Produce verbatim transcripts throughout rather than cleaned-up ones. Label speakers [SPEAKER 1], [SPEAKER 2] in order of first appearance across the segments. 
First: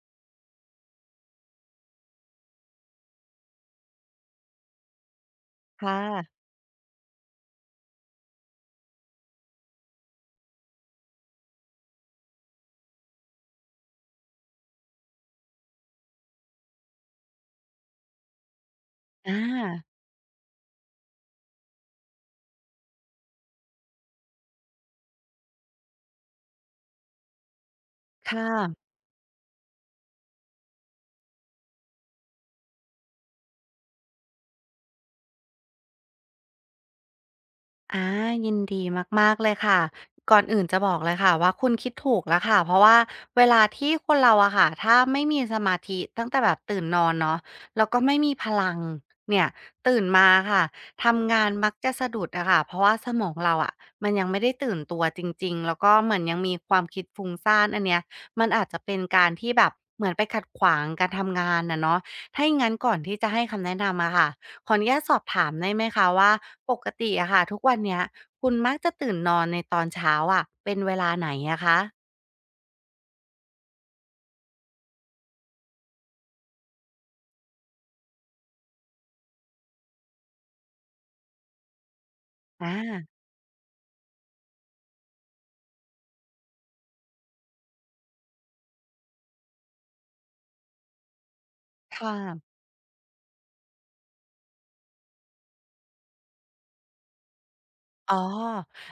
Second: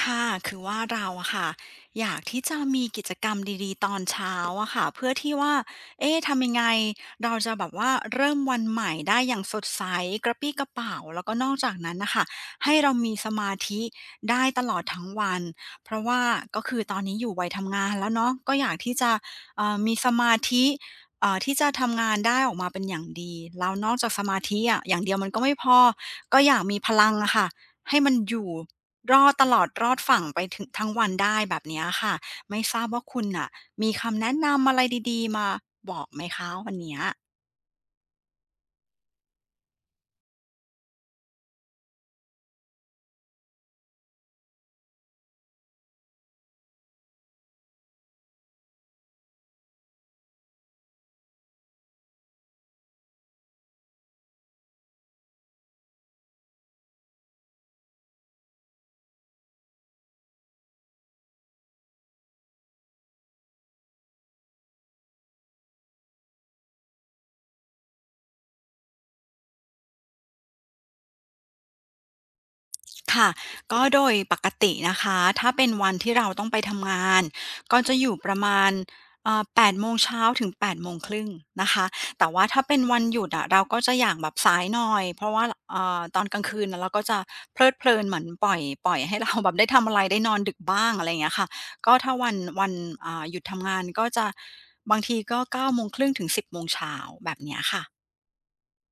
[SPEAKER 1] ค่ะ คือว่าเราอะค่ะอยากที่จะมีกิจกรรมดีๆตอนเช้าอะค่ะเพื่อที่ว่า
[SPEAKER 2] ค่
[SPEAKER 1] เอ๊ะ
[SPEAKER 2] ะ
[SPEAKER 1] ทำยังไงเราจะแบบว่าเริ่มวันใหม่ได้อย่างสดใสกระปรี้กระเปร่าแล้วก็นอกจากนั้นน่ะค่ะให้เรามีสมาธิได้ตลอดทั้งวันเพราะว่าก็คือตอนนี้อยู่วัยทำงานแล้วเนาะก็อยากที่จะ
[SPEAKER 2] อา
[SPEAKER 1] เอ่อมีสมาธิเอ่อที่จะทำงานได้ออกมาเป็นอย่างดีแล้วนอกจากสมาธิอะอย่างเดียวมันก็ไม่พอก็อยากมีพลังอะค่ะให้มันอ
[SPEAKER 2] ค่ะ
[SPEAKER 1] ยู่ รอดตลอดรอดฝั่งไปถึงทั้งวันได้แบบเนี้ยค่ะไม่ทราบว่าคุณน่ะมีคำแนะนำอะไรดีๆมาบอกไหมคะวันเนี้ย
[SPEAKER 2] อายินดีมากๆเลยค่ะก่อนอื่นจะบอกเลยค่ะว่าคุณคิดถูกแล้วค่ะเพราะว่าเวลาที่คนเราอะค่ะถ้าไม่มีสมาธิตั้งแต่แบบตื่นนอนเนาะแล้วก็ไม่มีพลังเนี่ยตื่นมาค่ะ ทำงานมักจะสะดุดอะค่ะเพราะว่าสมองเราอะมันยังไม่ได้ตื่นตัวจริงๆแล้วก็เหมือนยังมีความคิดฟุ้งซ่านอันเนี้ยมันอาจจะเป็นการที่แบบเหมือนไปขัดขวางการทำงานอะเนาะถ้าอย่างงั้นก่อนที่จะให้คำแนะนำอะค่ะ ขออนุญาตสอบถามได้ไหมคะว่าปกติอะค่ะทุกวันเนี้ยคุณมักจะตื่นนอนในตอนเช้าอะเป็นเวลาไหนอะคะ
[SPEAKER 1] ค่ะก็โดยปกตินะคะถ้าเป็นวันที่เราต้องไปทำงานก็จะอยู่ประมาณเอ่อแปดโมงเช้าถึงแปดโมงครึ่งนะคะแต่ว่าถ้า
[SPEAKER 2] อา
[SPEAKER 1] เป็นวันหยุดอะเราก็จะอยากแบบสายหน่อยเพราะว่าเอ่อตอนกลางคืนน่ะเราก็จะเพลิดเพลินเหมือนปล่อยปล่อยให้เราแบบได้ทำอะไรได้นอนดึกบ้างอะไรอย่างเงี้ยค่ะก็
[SPEAKER 2] ค
[SPEAKER 1] ถ้าวัน
[SPEAKER 2] ่ะ
[SPEAKER 1] วันอ่าหยุดทำงานก็จะบางทีก็เก้าโมงครึ่งถึงสิบโมงเช้าแบบเนี้ยค่ะ
[SPEAKER 2] อ๋อ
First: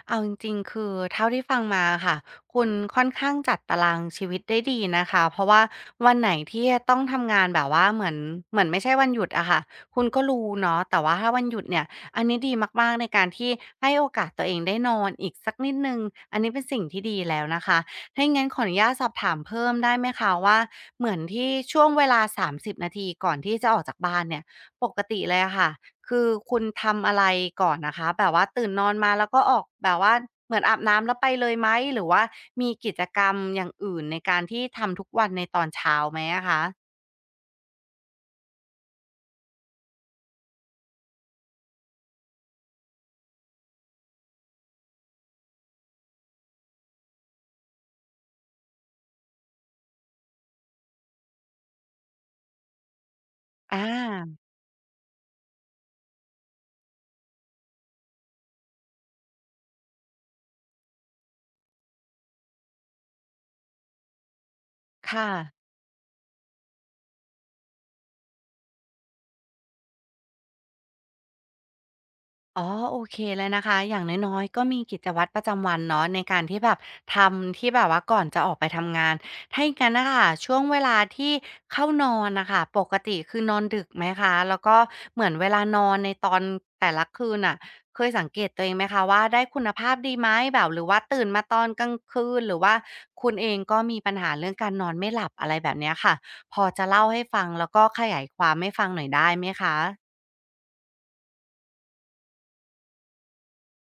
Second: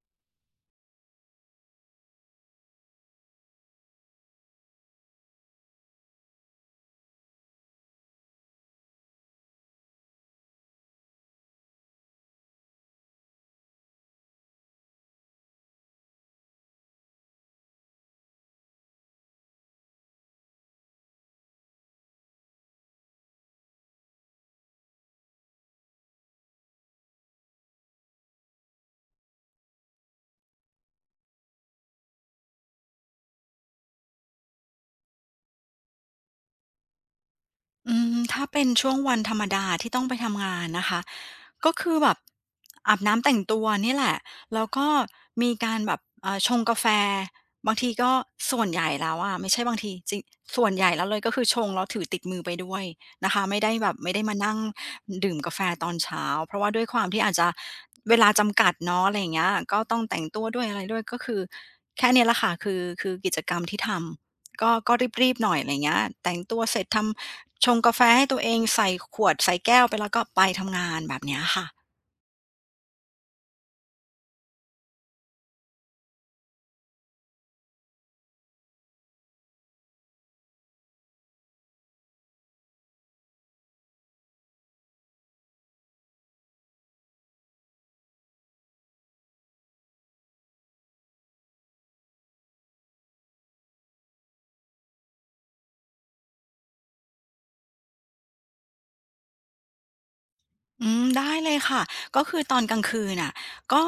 [SPEAKER 2] เอาจริงๆคือเท่าที่ฟังมาค่ะ คุณค่อนข้างจัดตารางชีวิตได้ดีนะคะ เพราะว่าวันไหนที่ต้องทำงานแบบว่าเหมือนเหมือนไม่ใช่วันหยุดอะค่ะคุณก็รู้เนาะแต่ว่าถ้าวันหยุดเนี่ย อันนี้ดีมากๆในการที่ให้โอกาสตัวเองได้นอนอีกสักนิดหนึ่งอันนี้เป็นสิ่งที่ดีแล้วนะคะถ้าอย่างงั้นขออนุญาตสอบถามเพิ่มได้ไหมคะว่าเหมือนที่ช่วงเวลาสามสิบนาทีก่อนที่จะออกจากบ้านเนี่ยปกติเลยอะค่ะ คือคุณทำอะไรก่อนนะคะแบบว่าตื่นนอนมาแล้วก็ออกแบบว่าเหมือนอาบน้ำแล้วไปเลยไหมหรือว่ามีกิจกรรมอย่างอื่นในการที่ทำทุกวันในตอนเช้าไหมอะคะ
[SPEAKER 1] อืมถ้าเป็นช่วงวันธรรมดาที่ต้องไปทำงานนะคะก็คือแบบอาบน้ำแต่งตัวนี่แหละแล้วก็มีการแบบเอ่อชงกาแฟบางทีก็ส่วนใหญ่แล้วอะไม่ใช่บางทีจริงส่วนใหญ่แล้วเลยก็คือชงแล้วถือติดมือไปด้วยนะคะไม่ได้
[SPEAKER 2] อ
[SPEAKER 1] แบบไม่ได้มา
[SPEAKER 2] า
[SPEAKER 1] นั่งดื่มกาแฟตอนเช้าเพราะว่าด้วยความที่อาจจะเวลาจำกัดเนาะอะไรอย่างเงี้ยก็ต้องแต่งตัวด้วยอะไรด้วยก็คือแค่เนี้ยแหละค่ะคือคือกิจกรรมที่ทำ ก็ก็
[SPEAKER 2] ค่ะ
[SPEAKER 1] รีบๆหน่อยอะไรเงี้ยแต่งตัวเสร็จทำชงกาแฟให้ตัวเองใส่ขวดใส่แก้วไปแล้วก็ไปทำงานแบบเนี้ยค่ะ
[SPEAKER 2] อ๋อโอเคเลยนะคะอย่างน้อยๆก็มีกิจวัตรประจำวันเนาะในการที่แบบทำที่แบบว่าก่อนจะออกไปทำงานถ้าอย่างงั้นนะคะช่วงเวลาที่เข้านอนนะคะปกติคือนอนดึกไหมคะแล้วก็เหมือนเวลานอนในตอนแต่ละคืนน่ะเคยสังเกตตัวเองไหมคะว่าได้คุณภาพดีไหมแบบหรือว่าตื่นมาตอนกลางคืนหรือว่าคุณเองก็มีปัญหาเรื่องการนอนไม่หลับอะไรแบบเนี้ยค่ะพอจะเล่าให้ฟังแล้วก็ขยายความให้ฟังหน่อยได้ไหมคะ
[SPEAKER 1] อืมได้เลยค่ะก็คือตอนกลางคืนน่ะก็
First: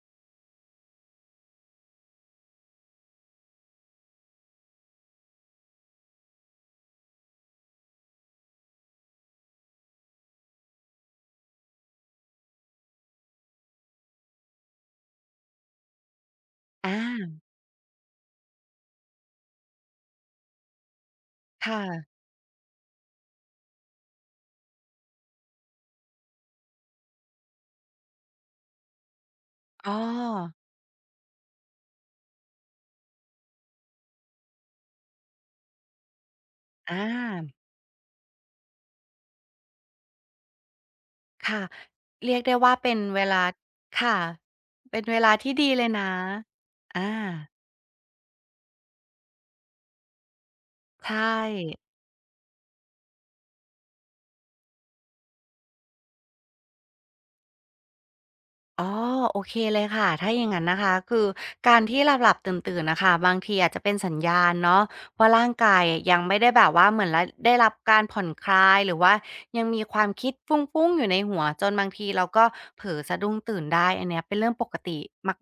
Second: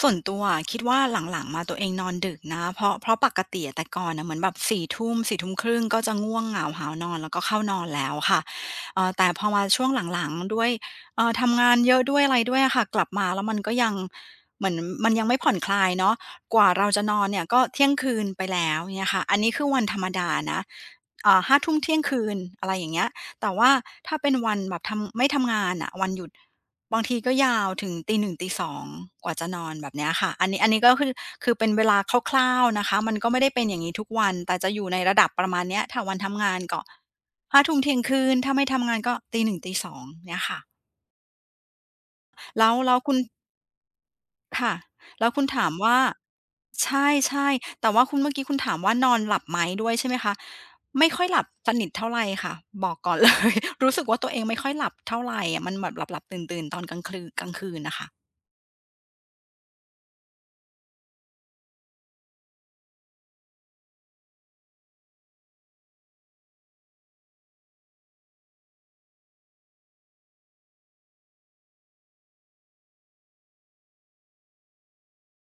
[SPEAKER 1] ส่วนตัวอะคิดว่าหลังๆมาตัวเองนอนดึกนะเพราะเพราะปกติอะแต่ก่อนน่ะเหมือนแบบสี่ทุ่มสี่ทุ่มครึ่งก็จะง่วงเหงาหาวนอนแล้วก็เข้านอนแล้วค่ะเอ่อแต่พอมาช่วงหลังๆด้วยเอ่อทำงานเยอะด้วยอะไรด้วยอะค่ะกลับมาแล้วมันก็ยังเหมือนมันยังไม่ผ่อนคลายเนาะกว่าเรา
[SPEAKER 2] อา
[SPEAKER 1] จะนอนเนี่ยก็เที่ยงคืนไปแล้วเงี้ยค่ะอันนี้คือวันธรรมดานะอ่าห้าทุ่มเที่ยง
[SPEAKER 2] ค่ะ
[SPEAKER 1] คืนอะไรอย่างเงี้ย แต่ว่าถ้าเป็นวันแบบทำไม่ทำงานอ่ะวันหยุดบางทีก็ยาวถึงตีหนึ่งตีสองกว่าจะนอนแบ
[SPEAKER 2] อ๋อ
[SPEAKER 1] บเนี้ยค่ะอันนี้อันนี้ก็คือคือเป็นเวลาคร่าวๆนะคะมันก็ไม่ได้เป็นอย่างนี้ทุกวันแต่จะอยู่ในระดับประมาณเนี้ยถ้าวันทำงานก็
[SPEAKER 2] อา
[SPEAKER 1] ห้าทุ่มเที่ยงคืนถ้าไม่ทำงานก็หนึ่งตีสององเนี่ยค่ะ
[SPEAKER 2] ค่ะ เรียกได้
[SPEAKER 1] แล้
[SPEAKER 2] ว่า
[SPEAKER 1] ว
[SPEAKER 2] เป็
[SPEAKER 1] แล้ว
[SPEAKER 2] น
[SPEAKER 1] คุณ
[SPEAKER 2] เวลา ค่ะ
[SPEAKER 1] ค่ะ
[SPEAKER 2] เป็นเว
[SPEAKER 1] แล้ว
[SPEAKER 2] ลา
[SPEAKER 1] คุณ
[SPEAKER 2] ที่
[SPEAKER 1] ถา
[SPEAKER 2] ดี
[SPEAKER 1] ม
[SPEAKER 2] เลย
[SPEAKER 1] ว่า
[SPEAKER 2] นะอา
[SPEAKER 1] ใช่ใช่แต่ว่าคุณเมื่อกี้คุณถามว่านอนหลับไหมด้วยใช่ไหมคะ ไม่
[SPEAKER 2] ใช่
[SPEAKER 1] ค่อยหลับสนิทเท่าไรค่ะบอกก่อนเลย รู้สึกว่าตัวเองไม่ค่อยหลับเท่าไรอะมันแบบหลับๆตื่นๆตอนกลางคลือกลางคืนน่ะค่ะ
[SPEAKER 2] อ๋อโอเคเลยค่ะถ้าอย่างนั้นนะคะคือการที่หลับๆตื่นๆนะคะบางทีอาจจะเป็นสัญญาณเนาะว่าร่างกายยังไม่ได้แบบว่าเหมือนรได้รับการผ่อนคลายหรือว่ายังมีความคิดฟุ้งๆอยู่ในหัวจนบางทีเราก็เผลอสะดุ้งตื่นได้อันเนี้ยเป็นเรื่องปกติ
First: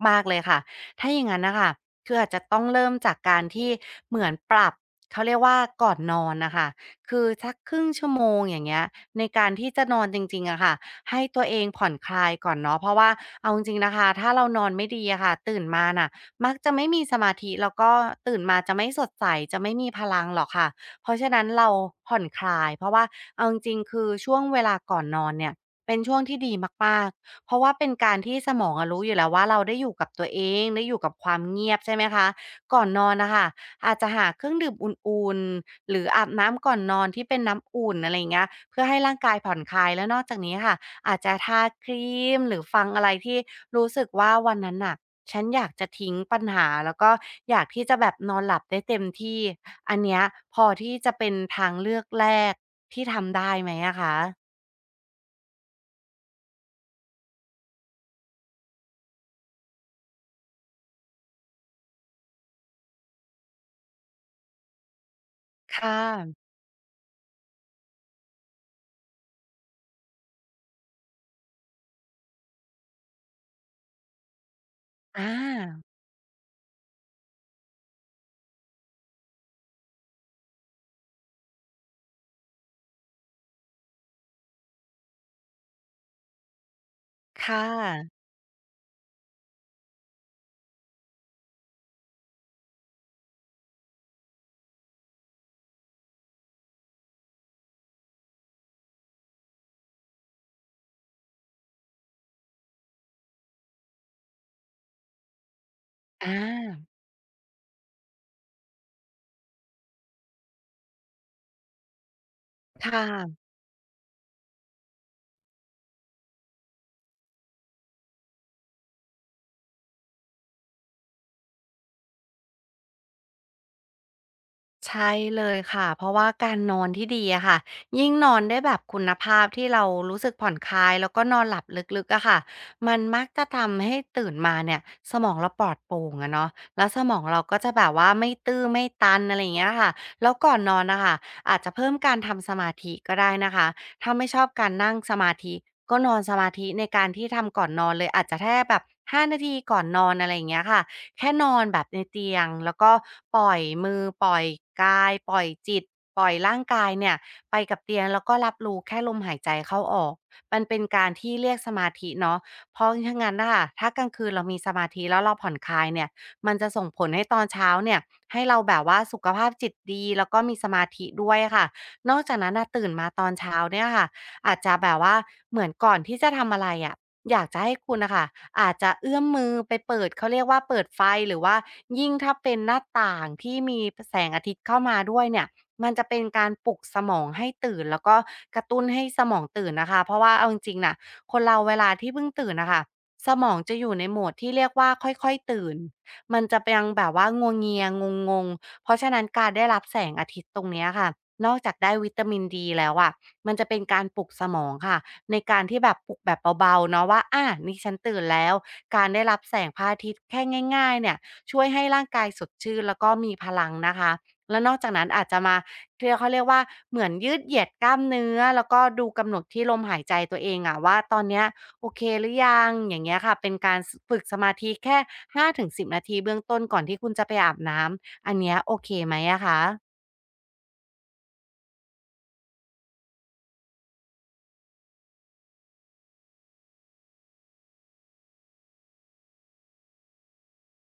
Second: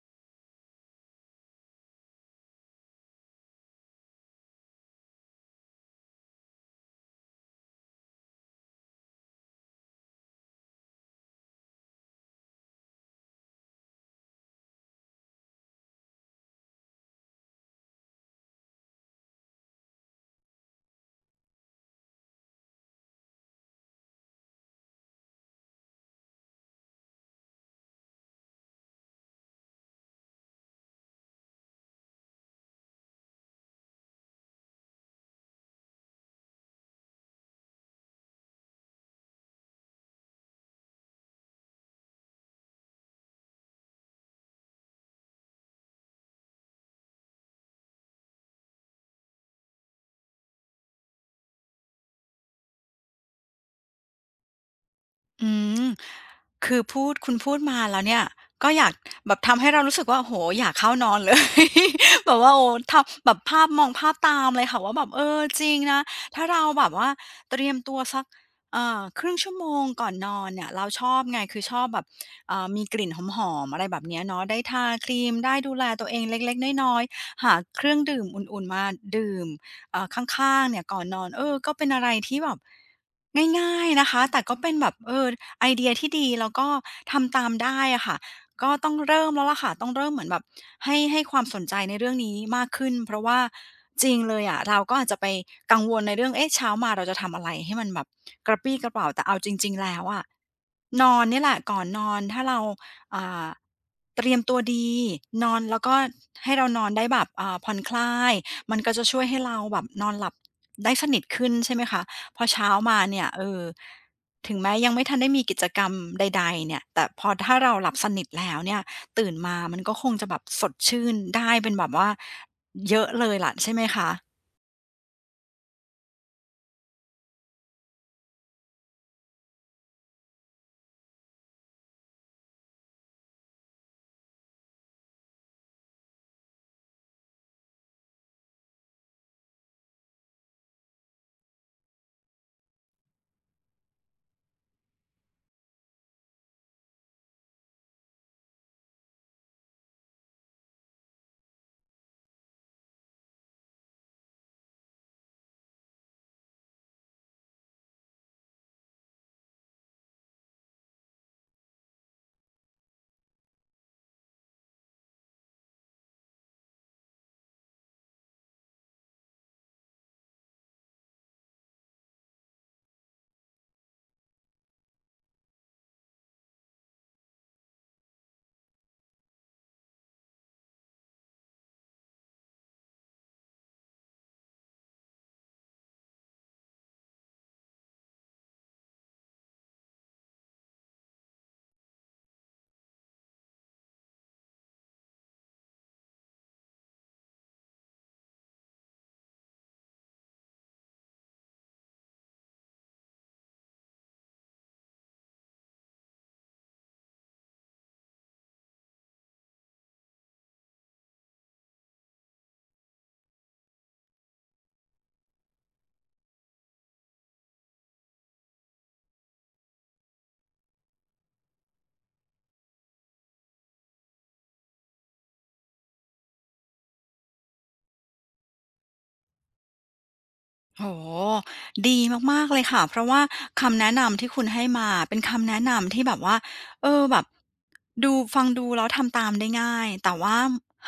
[SPEAKER 2] มากๆเลยค่ะถ้าอย่างนั้นนะคะคืออาจจะต้องเริ่มจากการที่เหมือนปรับเขาเรียกว่าก่อนนอนนะคะคือสักครึ่งชั่วโมงอย่างเงี้ยในการที่จะนอนจริงๆอะค่ะ ให้ตัวเองผ่อนคลายก่อนเนาะเพราะว่าเอาจริงๆนะคะถ้าเรานอนไม่ดีอะค่ะตื่นมาน่ะมักจะไม่มีสมาธิแล้วก็ตื่นมาจะไม่สดใสจะไม่มีพลังหรอกค่ะเพราะฉะนั้นเราผ่อนคลายเพราะว่าเอาจริงๆคือช่วงเวลาก่อนนอนเนี่ยเป็นช่วงที่ดีมากๆเพราะว่าเป็นการที่สมองอะรู้อยู่แล้วว่าเราได้อยู่กับตัวเองได้อยู่กับความเงียบใช่ไหมคะก่อนนอนนะคะอาจจะหาเครื่องดื่มอุ่นๆหรืออาบน้ำก่อนนอนที่เป็นน้ำอุ่นอะไรอาเงี้ยเพื่อให้ร่างกายผ่อนคลายแล้วนอกจากนี้ค่ะ อาจจะทาครีมหรือฟังอะไรที่รู้สึกว่าวันนั้นน่ะฉันอยากจะทิ้งปัญหาแล้วก็อยากที่จะแบบนอนหลับได้เต็มที่อันเนี้ยพอที่จะเป็นทางเลือกแรกที่ทำได้ไหมอะคะ
[SPEAKER 1] อืมคือพูดคุณพูดมาแล้วเนี่ยก็อยากแบบทำให้เรารู้สึกว่าโอ้โฮอยากเข้านอนเลย แบบว่าโอ้ทำแบบภาพมองภาพตามเลยค่ะว่าแบบเออจริง
[SPEAKER 2] ค่
[SPEAKER 1] นะ
[SPEAKER 2] ะ
[SPEAKER 1] ถ้าเราแบบว่าเตรียมตัวสักเอ่อครึ่งชั่วโมงก่อนนอนเนี่ยเราชอบไงคือชอบแบบเอ่อมีกลิ่นหอมๆอะไรแบบเนี้ยเนาะได้ทาค
[SPEAKER 2] อ
[SPEAKER 1] รีมได้ดูแล
[SPEAKER 2] า
[SPEAKER 1] ตัวเองเล็กๆน้อยๆหาเครื่องดื่มอุ่นๆมาดื่ม เอ่อข้างๆเนี่ยก่อนนอนเออก็เป็นอะไรที่แบบง่ายๆนะคะแต่ก็เป็นแบบเออไอเดียที่ดีแล้วก็ทำตาม
[SPEAKER 2] ค่
[SPEAKER 1] ได้อะค่ะ
[SPEAKER 2] ะ
[SPEAKER 1] ก็ต้องเริ่มแล้วล่ะค่ะต้องเริ่มเหมือนแบบให้ให้ความสนใจในเรื่องนี้มากขึ้น เพราะว่าจริงเลยอะเราก็อาจจะไปกังวลในเรื่องเอ๊ะเช้ามาเราจะทำอะไรให้มันแบบกระปรี้กระเป๋่าแต่เอาจริงๆแล้วอะนอนนี่แหละก่อนนอนถ้าเราอ่าเตรียมตัวดีนอนแล้วก็
[SPEAKER 2] อ
[SPEAKER 1] ให้เรานอ
[SPEAKER 2] า
[SPEAKER 1] นได้แบบอ่าผ่อนคลาย มันก็จะช่วยให้เราแบบนอนหลับได้สนิทขึ้นใช่ไหมคะพอเช้า
[SPEAKER 2] ค
[SPEAKER 1] มาเนี่ย
[SPEAKER 2] ่ะ
[SPEAKER 1] เออถึงแม้ยังไม่ทันได้มีกิจกรรมใดๆเนี่ยแต่พอถ้าเราหลับสนิทแล้วเนี่ยตื่นมามันก็คงจะแบบสดชื่นได้เป็นแบบว่าเยอะเลยล่ะใช่ไหมคะ
[SPEAKER 2] ใช่เลยค่ะเพราะว่าการนอนที่ดีอะค่ะยิ่งนอนได้แบบคุณภาพที่เรารู้สึกผ่อนคลายแล้วก็นอนหลับลึกๆอะค่ะมันมักจะทำให้ตื่นมาเนี่ยสมองเราปลอดโปร่งอะเนาะแล้วสมองเราก็จะแบบว่าไม่ตื้อไม่ตันอะไรอย่างเงี้ยค่ะแล้วก่อนนอนนะคะอาจจะเพิ่มการทำสมาธิก็ได้นะคะถ้าไม่ชอบการนั่งสมาธิก็นอนสมาธิในการที่ทำก่อนนอนเลยอาจจะแค่แบบห้านาทีก่อนนอนอะไรอย่างเงี้ยค่ะ แค่นอนแบบในเตียงแล้วก็ปล่อยมือปล่อยกายปล่อยจิตปล่อยร่างกายเนี่ยไปกับเตียงแล้วก็รับรู้แค่ลมหายใจเข้าออกมันเป็นการที่เรียกสมาธิเนาะเพราะฉะนั้นน่ะค่ะถ้ากลางคืนเรามีสมาธิแล้วเราผ่อนคลายเนี่ยมันจะส่งผลให้ตอนเช้าเนี่ยให้เราแบบว่าสุขภาพจิตดีแล้วก็มีสมาธิด้วยอะค่ะนอกจากนั้นน่ะตื่นมาตอนเช้าเนี่ยค่ะอาจจะแบบว่าเหมือนก่อนที่จะทำอะไรอะ อยากจะให้คุณนะคะอาจจะเอื้อมมือไปเปิดเขาเรียกว่าเปิดไฟหรือว่ายิ่งถ้าเป็นหน้าต่างที่มีแสงอาทิตย์เข้ามาด้วยเนี่ยมันจะเป็นการปลุกสมองให้ตื่นแล้วก็กระตุ้นให้สมองตื่นนะคะเพราะว่าเอาจริงๆน่ะคนเราเวลาที่เพิ่งตื่นน่ะค่ะสมองจะอยู่ในโหมดที่เรียกว่าค่อยๆตื่นมันจะยังแบบว่างัวเงียงงๆเพราะฉะนั้นการได้รับแสงอาทิตย์ตรงเนี้ยค่ะนอกจากได้วิตามินดีแล้วอะมันจะเป็นการปลุกสมองค่ะ ในการที่แบบปลุกแบบเบาๆเนาะว่าอ่านี่ฉันตื่นแล้วการได้รับแสงพระอาทิตย์แค่ง่ายๆเนี่ยช่วยให้ร่างกายสดชื่นแล้วก็มีพลังนะคะแล้วนอกจากนั้นอาจจะมาที่เขาเรียกว่าเหมือนยืดเหยียดกล้ามเนื้อแล้วก็ดูกำหนดที่ลมหายใจตัวเองอะว่าตอนเนี้ยโอเคหรือยังอย่างเงี้ยค่ะเป็นการฝึกสมาธิแค่ห้าถึงสิบนาทีเบื้องต้นก่อนที่คุณจะไปอาบน้ำอันเนี้ยโอเคไหมอะคะ
[SPEAKER 1] โอ้ดีมากๆเลยค่ะเพราะว่าคำแนะนำที่คุณให้มาเป็นคำแนะนำที่แบบว่าเออแบบดูฟังดูแล้วทำตามได้ง่ายแต่ว่า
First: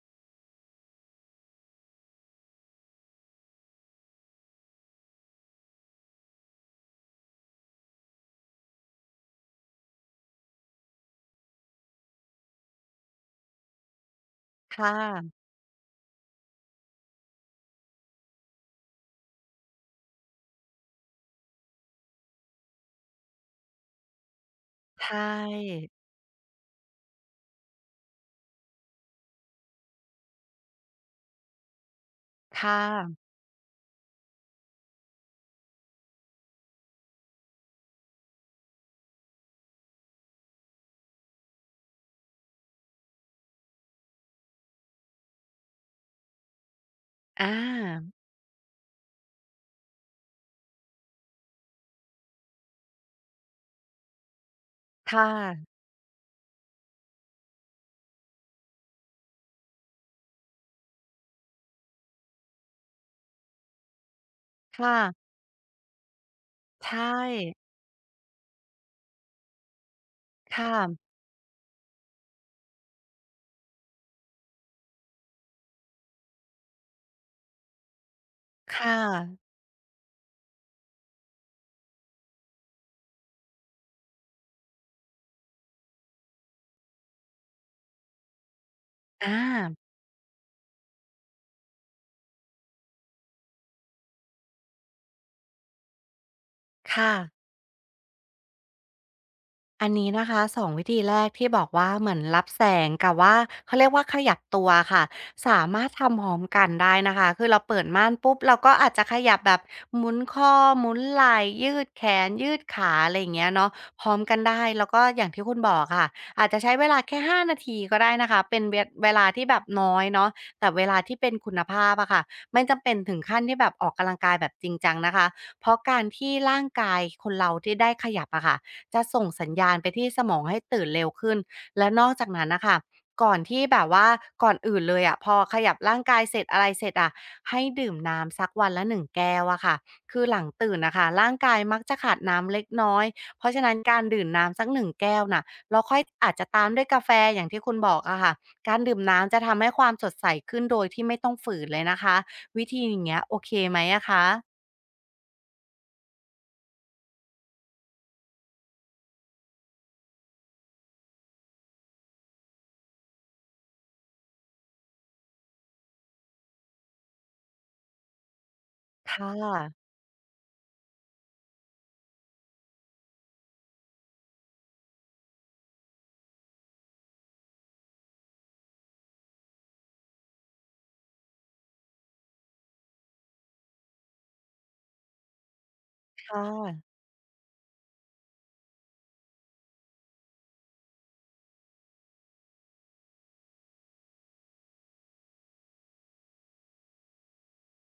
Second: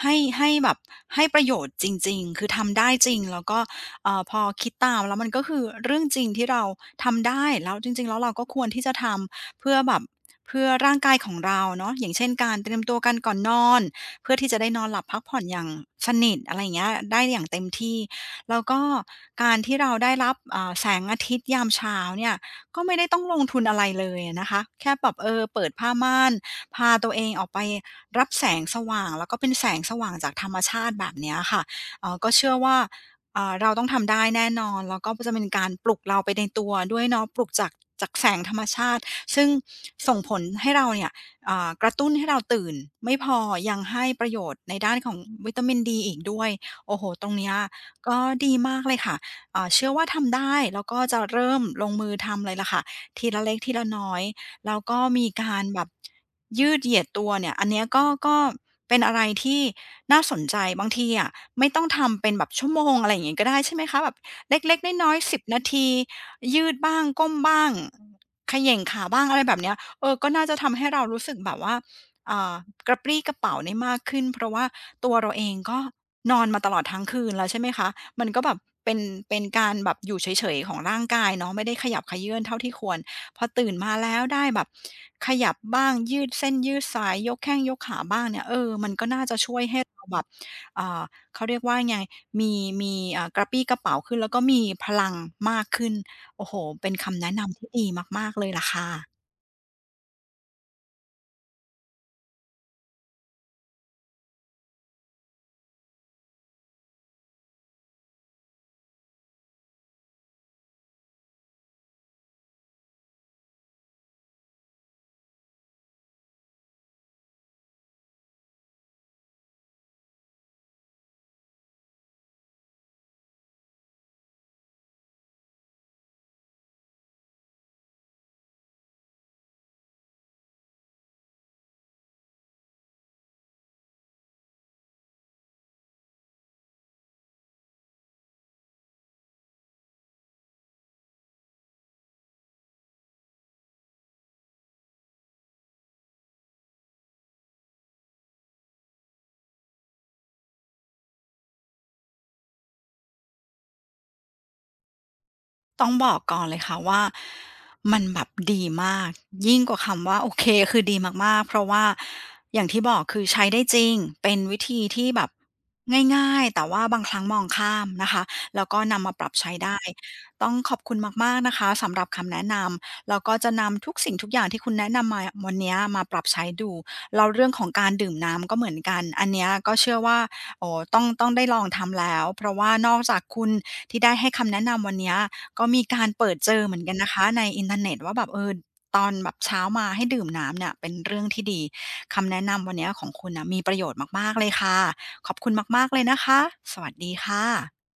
[SPEAKER 1] ให้ให้แบบให้ประโยชน์จริงๆคือทำได้จริงแล้วก็เอ่อพอคิดตามแล้วมันก็คือเรื่องจริงที่เราทำได้แล้วจริงๆแล้วเราก็ควรที่จะทำเพื่อแบบเพื่อร่างกายของเราเนาะอย่างเช่นการเตรียมตัวกันก่อนนอนเพื่อที่จะได้นอ
[SPEAKER 2] ค่
[SPEAKER 1] นหลับพักผ่อ
[SPEAKER 2] ะ
[SPEAKER 1] นอย่างสนิทอะไรอย่างเงี้ยได้อย่างเต็มที่ แล้วก็การที่เราได้รับอ่าแสงอาทิตย์ยามเช้าเนี่ยก็ไม่ได้ต้องลงทุนอะไรเลยอะนะคะแค่
[SPEAKER 2] ใช
[SPEAKER 1] แบบเออเปิด
[SPEAKER 2] ่
[SPEAKER 1] ผ้าม่านพาตัวเองออกไปรับแสงสว่างแล้วก็เป็นแสงสว่างจากธรรมชาติแบบเนี้ยค่ะเอ่อก็เชื่อ
[SPEAKER 2] ค
[SPEAKER 1] ว่า
[SPEAKER 2] ่ะ
[SPEAKER 1] อ่าเราต้องทำได้แน่นอนแล้วก็จะเป็นการปลุกเราไปในตัวด้วยเนาะปลุกจากจากแสงธรรมชาติซึ่งส่งผลให้เราเนี่ยอ่ากระตุ้นให้เราตื่นไม่พอยังให้ประโยชน์ในด้านของวิตามินดีอีกด้วยโอ้โฮตรง
[SPEAKER 2] อ
[SPEAKER 1] เนี้ย
[SPEAKER 2] า
[SPEAKER 1] ก็ดีมากเลยค่ะเอ่อเชื่อว่าทำได้แล้วก็จะเริ่มลงมือทำเลยล่ะค่ะทีละเล็กทีละน้อยแล้วก็
[SPEAKER 2] ค
[SPEAKER 1] มีการ
[SPEAKER 2] ่ะ
[SPEAKER 1] แบบยืดเหยียดตัวเนี่ยอันเนี้ยก็ก็เป็นอะไรที่น่าสนใจ บางทีอ่ะไม่ต้องทำเป็นแบบชั่วโมงอะไรอย่างงี้ก็ได้ใช่ไหมคะแบบเล็ก
[SPEAKER 2] ค่ะ
[SPEAKER 1] ๆน้อยๆสิบนาทียืดบ้า
[SPEAKER 2] ใช่
[SPEAKER 1] งก้มบ้างเขย่งขาบ้างอะไรแบบเนี้ยเออก็น่าจะ
[SPEAKER 2] ค่ะ
[SPEAKER 1] ทำให้เรารู้สึกแบบว่า เอ่อกระปรี้กระเป๋าได้มากขึ้นเพราะว่าตัวเราเองก็นอนมาตลอดทั้งคืนแล้วใช่ไหมคะมันก็แบบเป็
[SPEAKER 2] ค่ะ
[SPEAKER 1] นเป็นการแบบอยู่เฉยๆของร่างกายเนาะไม่ได้ขยับเขยื้อนเท่าที่ควรพอตื่นมาแล้วได้แบบขยับบ้างยืดเส้นยืดสายยกแข้งยกขาบ้างเนี่ยเออมันก็น่าจะช่วย
[SPEAKER 2] อา
[SPEAKER 1] ให้เราแบบเอ่าเขาเรียกว่าไงมีมีเอ่ากระปรี้กระเป๋าขึ้นแล้วก็มีพลังมากขึ้นโอ้โหเป็น
[SPEAKER 2] ค่ะ
[SPEAKER 1] คำแนะนำที่ดีมากๆเลยล่ะค่ะ
[SPEAKER 2] อันนี้นะคะสองวิธีแรกที่บอกว่าเหมือนรับแสงกับว่าเขาเรียกว่าขยับตัวค่ะสามารถทำพร้อมกันได้นะคะคือเราเปิดม่านปุ๊บเราก็อาจจะขยับแบบหมุนข้อหมุนไหล่ยืดแขนยืดขาอะไรอย่างเงี้ยเนาะพร้อมกันได้แล้วก็อย่างที่คุณบอกค่ะอาจจะใช้เวลาแค่ห้านาทีก็ได้นะคะเป็นเวเวลาที่แบบน้อยเนาะแต่เวลาที่เป็นคุณภาพอะค่ะไม่จำเป็นถึงขั้นที่แบบออกกำลังกายแบบจริงจังนะคะเพราะการที่ร่างกายคนเราที่ได้ขยับอะค่ะ จะส่งสัญญาณไปที่สมองให้ตื่นเร็วขึ้น และนอกจากนั้นน่ะค่ะก่อนที่แบบว่าก่อนอื่นเลยอะพอขยับร่างกายเสร็จอะไรเสร็จอะให้ดื่มน้ำสักวันละหนึ่งแก้วอะค่ะคือหลังตื่นน่ะค่ะร่างกายมักจะขาดน้ำเล็กน้อยเพราะฉะนั้นการดื่มน้ำสักหนึ่งแก้วน่ะแล้วค่อยอาจจะตามด้วยกาแฟอย่างที่คุณบอกอะค่ะการดื่มน้ำจะทำให้ความสดใสขึ้นโดยที่ไม่ต้องฝืนเลยนะคะวิธีอย่างเงี้ยโอเคไหมอะคะ
[SPEAKER 1] ต้องบอกก่อนเลยค่ะว่ามันแบบดีมากยิ่งกว่าคำว่าโอเคคือดีมากๆเพราะว่าอย่างที่บอกคือใช้ได้จริงเป็นวิธีที่แบบง่ายๆแต่ว่าบางครั้งมองข้ามนะคะแล้วก็นำมาปรั
[SPEAKER 2] ค่ะ
[SPEAKER 1] บใช้ได้ต้องขอบคุณมากๆนะคะสำหรับคำแนะนำแล้วก็จะนำทุกสิ่งทุกอย่างที่คุณแนะนำมาวันเนี้ยมาปรับใช้ดูแล้วเรื่องของการดื่มน้ำก็เหมือนกันอันเนี้ยก็เชื่อว่าโอ้ต้องต้องได้ลองทำแล้วเพราะว่านอกจากคุณที่ได้ให้คำแนะนำวันเนี้ย ก็มีการเปิด
[SPEAKER 2] ค่
[SPEAKER 1] เจอเหมือน
[SPEAKER 2] ะ
[SPEAKER 1] กันนะคะในอินเทอร์เน็ตว่าแบบเออตอนแบบเช้ามาให้ดื่มน้ำเนี่ยเป็นเรื่องที่ดีคำแนะนำวันเนี้ยของคุณน่ะมีประโยชน์มากๆเลยค่ะขอบคุณมากๆเลยนะคะสวัสดีค่ะ